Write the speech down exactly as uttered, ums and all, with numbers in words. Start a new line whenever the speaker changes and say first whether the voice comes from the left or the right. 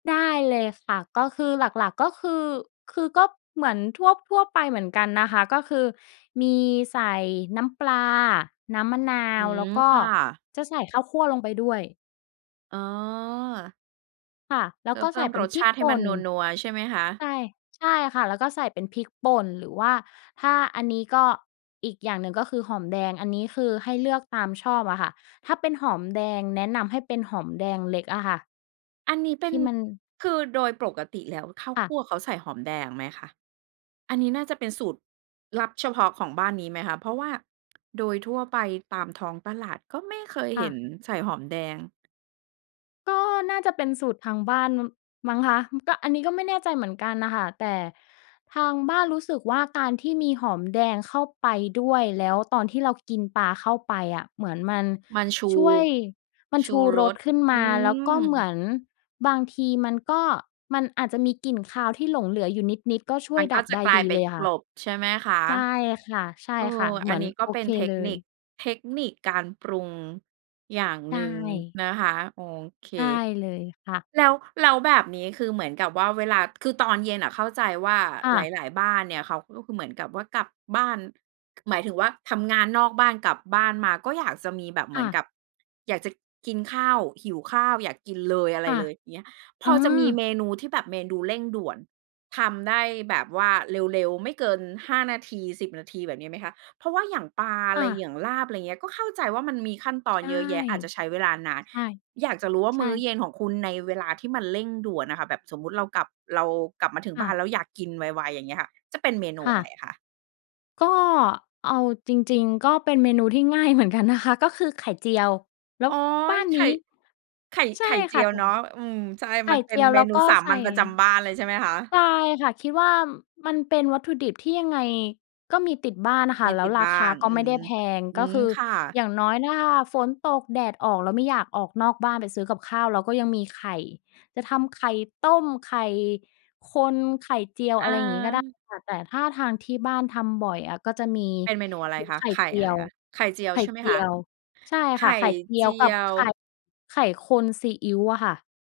left: ได้เลยค่ะ ก็คือหลัก ๆ ก็คือ คือก็เหมือนทั่ว ๆ ไปเหมือนกันนะคะ ก็คือมีใส่น้ำปลา น้ำมะนา
right: อื
left: ว แล
right: ม
left: ้วก็
right: ค่ะ
left: จะใส่ข้าวคั่วลงไปด้วย
right: อ๋อ
left: ค่ะ แล้
right: เพ
left: ว
right: ื่
left: ก
right: อ
left: ็
right: เพ
left: ใส
right: ิ่
left: ่
right: ม
left: เป็
right: ร
left: น
right: ส
left: พร
right: ช
left: ิก
right: าติให
left: ป
right: ้
left: ่
right: มัน
left: น
right: นัว ๆ ใช่ไหมค
left: ใ
right: ะ?
left: ช่ ใช่ค่ะ แล้วก็ใส่เป็นพริกป่น หรือว่าถ้าอันนี้ก็ อีกอย่างหนึ่งก็คือหอมแดง อันนี้คือให้เลือกตามชอบอะค่ะ ถ้าเป็นหอมแดงแนะนำให้เป็นหอมแดงเล็กอะค่ะ
right: อันนี้เป
left: ท
right: ็
left: ี
right: น
left: ่มัน
right: คือโดยปรลกติแล้ว ข้าว
left: ค่
right: ค
left: ะ
right: ั่วเขาใส่หอมแดงไหมคะ? อันนี้น่าจะเป็นสูตรลับเฉพาะของบ้านนี้ไหมคะ? เพราะว่าโดยทั่วไปตามท้องตลาดก็ไม่เคย
left: ค
right: เ
left: ่
right: ห็
left: ะ
right: นใส่หอมแดง
left: ก็น่าจะเป็นสูตรทางบ้าน ม มั้งคะ ก็ อันนี้ก็ไม่แน่ใจเหมือนกันน่ะค่ะ แต่ทางบ้านรู้สึกว่า การที่มีหอมแดงเข้าไปด้วย แล้วตอนที่เรากินปลาเข้าไปอะ เหมือนมัน
right: มันชู
left: ช่วย มัน
right: ช
left: ช
right: ู
left: ู
right: ร
left: รส
right: ส
left: ขึ้น
right: อ
left: ม
right: ื
left: า แล้วก็เหม
right: ม
left: ือนบางทีมันก็ มันอาจจะมีกลิ่นคาวที่หลงเหลืออยู่นิด ๆ ก็ช่
right: ม
left: ว
right: ั
left: ย
right: นก
left: ด
right: ็
left: ับ
right: จะ
left: ได้
right: กลา
left: ด
right: ย
left: ี
right: ไป
left: เลยค
right: ก
left: ่ะ
right: ลบใช่ไหมคะ?
left: ใช่ค่ะ ใช่
right: เอ
left: ค่
right: อ
left: ะ เห
right: อ
left: ม
right: ั
left: ื
right: น
left: อน
right: นี้ก็
left: โอ
right: เป็
left: เค
right: นเทค
left: เล
right: นิค
left: ย
right: เทคนิคการปรุงอย่าง
left: ใช
right: หนึ่ง
left: ่
right: นะคะ โอเค
left: ใช่เลยค่ะ
right: แล้ว แล้วแบบนี้คือเหมือนกับว่า เวลา คือตอนเย็นอะเข้าใจว่า
left: ค่
right: ห
left: ะ
right: ลาย ๆ บ้านเนี่ย เขาก็คือเหมือนกับว่า กลับบ้าน ก หมายถึงว่าทำงานนอกบ้าน กลับบ้านมาก็อยากจะมีแบบเห
left: ค
right: มื
left: ่
right: อน
left: ะ
right: กับอยากจะกินข้าว หิวข้าว อยากกินเลยอะไ
left: ค
right: ร
left: ่ะ
right: เลย เงี้ย พ
left: อื
right: อจะมีเ
left: ม
right: มนูที่แบบเมนูเร่งด่วน ทำได้แบบว่าเร็ว ๆ ไม่เกิน ห้า นาที สิบ นาที แบบนี้ไหมคะ? เพราะว่าอย่างปลาอะ
left: ค
right: ไ
left: ่
right: ร
left: ะ
right: อย่างลาบ อะไรอย่างเงี้ย ก็เข้าใจว่ามันมีขั้นตอน
left: ใช่
right: เยอะแยะ อาจจะใช้เวลานาน
left: ใช่
right: อยากจะรู้ว่า
left: ใช
right: มื้อ
left: ่
right: เย็นของคุณในเวลาที่มันเร่งด่วนอะค่ะ แบบสมมุติเรากลับ เรากลับมาถึง
left: ค
right: บ
left: ่
right: ้า
left: ะ
right: นแล้วอยากกินไว ๆ อย่างเงี้ยค่ะ จะเป็นเมนู
left: ค่
right: อะไร
left: ะ
right: อะคะ?
left: ก็เอาจริง ๆ ก็เป็นเมนูที่ง่าย เหมือนกันนะคะ ก็คือไข่เจียว แล
right: โ
left: ้
right: อ
left: ว
right: ๊
left: บ
right: ย
left: ้าน
right: ไข
left: น
right: ่
left: ี้
right: ไข่
left: ใช
right: ไข
left: ่
right: ่เจ
left: ค
right: ี
left: ่ะ
right: ยว
left: แต่
right: เนาะ อืม ใช่
left: ไข
right: ม
left: ่
right: ันเป
left: เจ
right: ็น
left: ียว
right: เม
left: แล้ว
right: นู
left: ก็
right: สา
left: ใส
right: ม
left: ่
right: ัญประจำบ้านเลยใช่ไหมคะ?
left: ใช่ค่ะ คิดว่ามันเป็นวัตถุดิบที่ยังไงก็มีติดบ้านอะ
right: ไ
left: ค
right: ม
left: ่ะ
right: ่
left: แล้
right: ติ
left: ว
right: ด
left: รา
right: บ้า
left: คา
right: น
left: ก็
right: อื
left: ไม่
right: ม
left: ได้แพง
right: อื
left: ก็
right: ม
left: คือ
right: ค่ะ
left: อย่างน้อย ถ้าฝนตกแดดออก แล้วไม่อยากออกนอกบ้านไปซื้อกับข้าว เราก็ยังมีไข่ จะทำไข่ต้ม ไข่คน ไข่เจียว
right: อ
left: อะไรอย่างงี้ก็ได้
right: า
left: ค่ะ แต่ถ้าทางที่บ้านทำบ่อยอะ ก็จะมี
right: เป็นเมนูอะไร
left: มี
right: คะ?
left: ไข่
right: ไข่
left: เจี
right: อะ
left: ย
right: ไร
left: ว
right: คะ? ไข่เจียว
left: ไข่
right: ใช่ไหม
left: เจ
right: ค
left: ี
right: ะ?
left: ยว ใช่
right: ไข
left: ค่
right: ่
left: ะ ไข่เจี
right: เจ
left: ย
right: ี
left: วกั
right: ย
left: บไข่
right: ว
left: ไข่คนซีอิ๊วค่ะ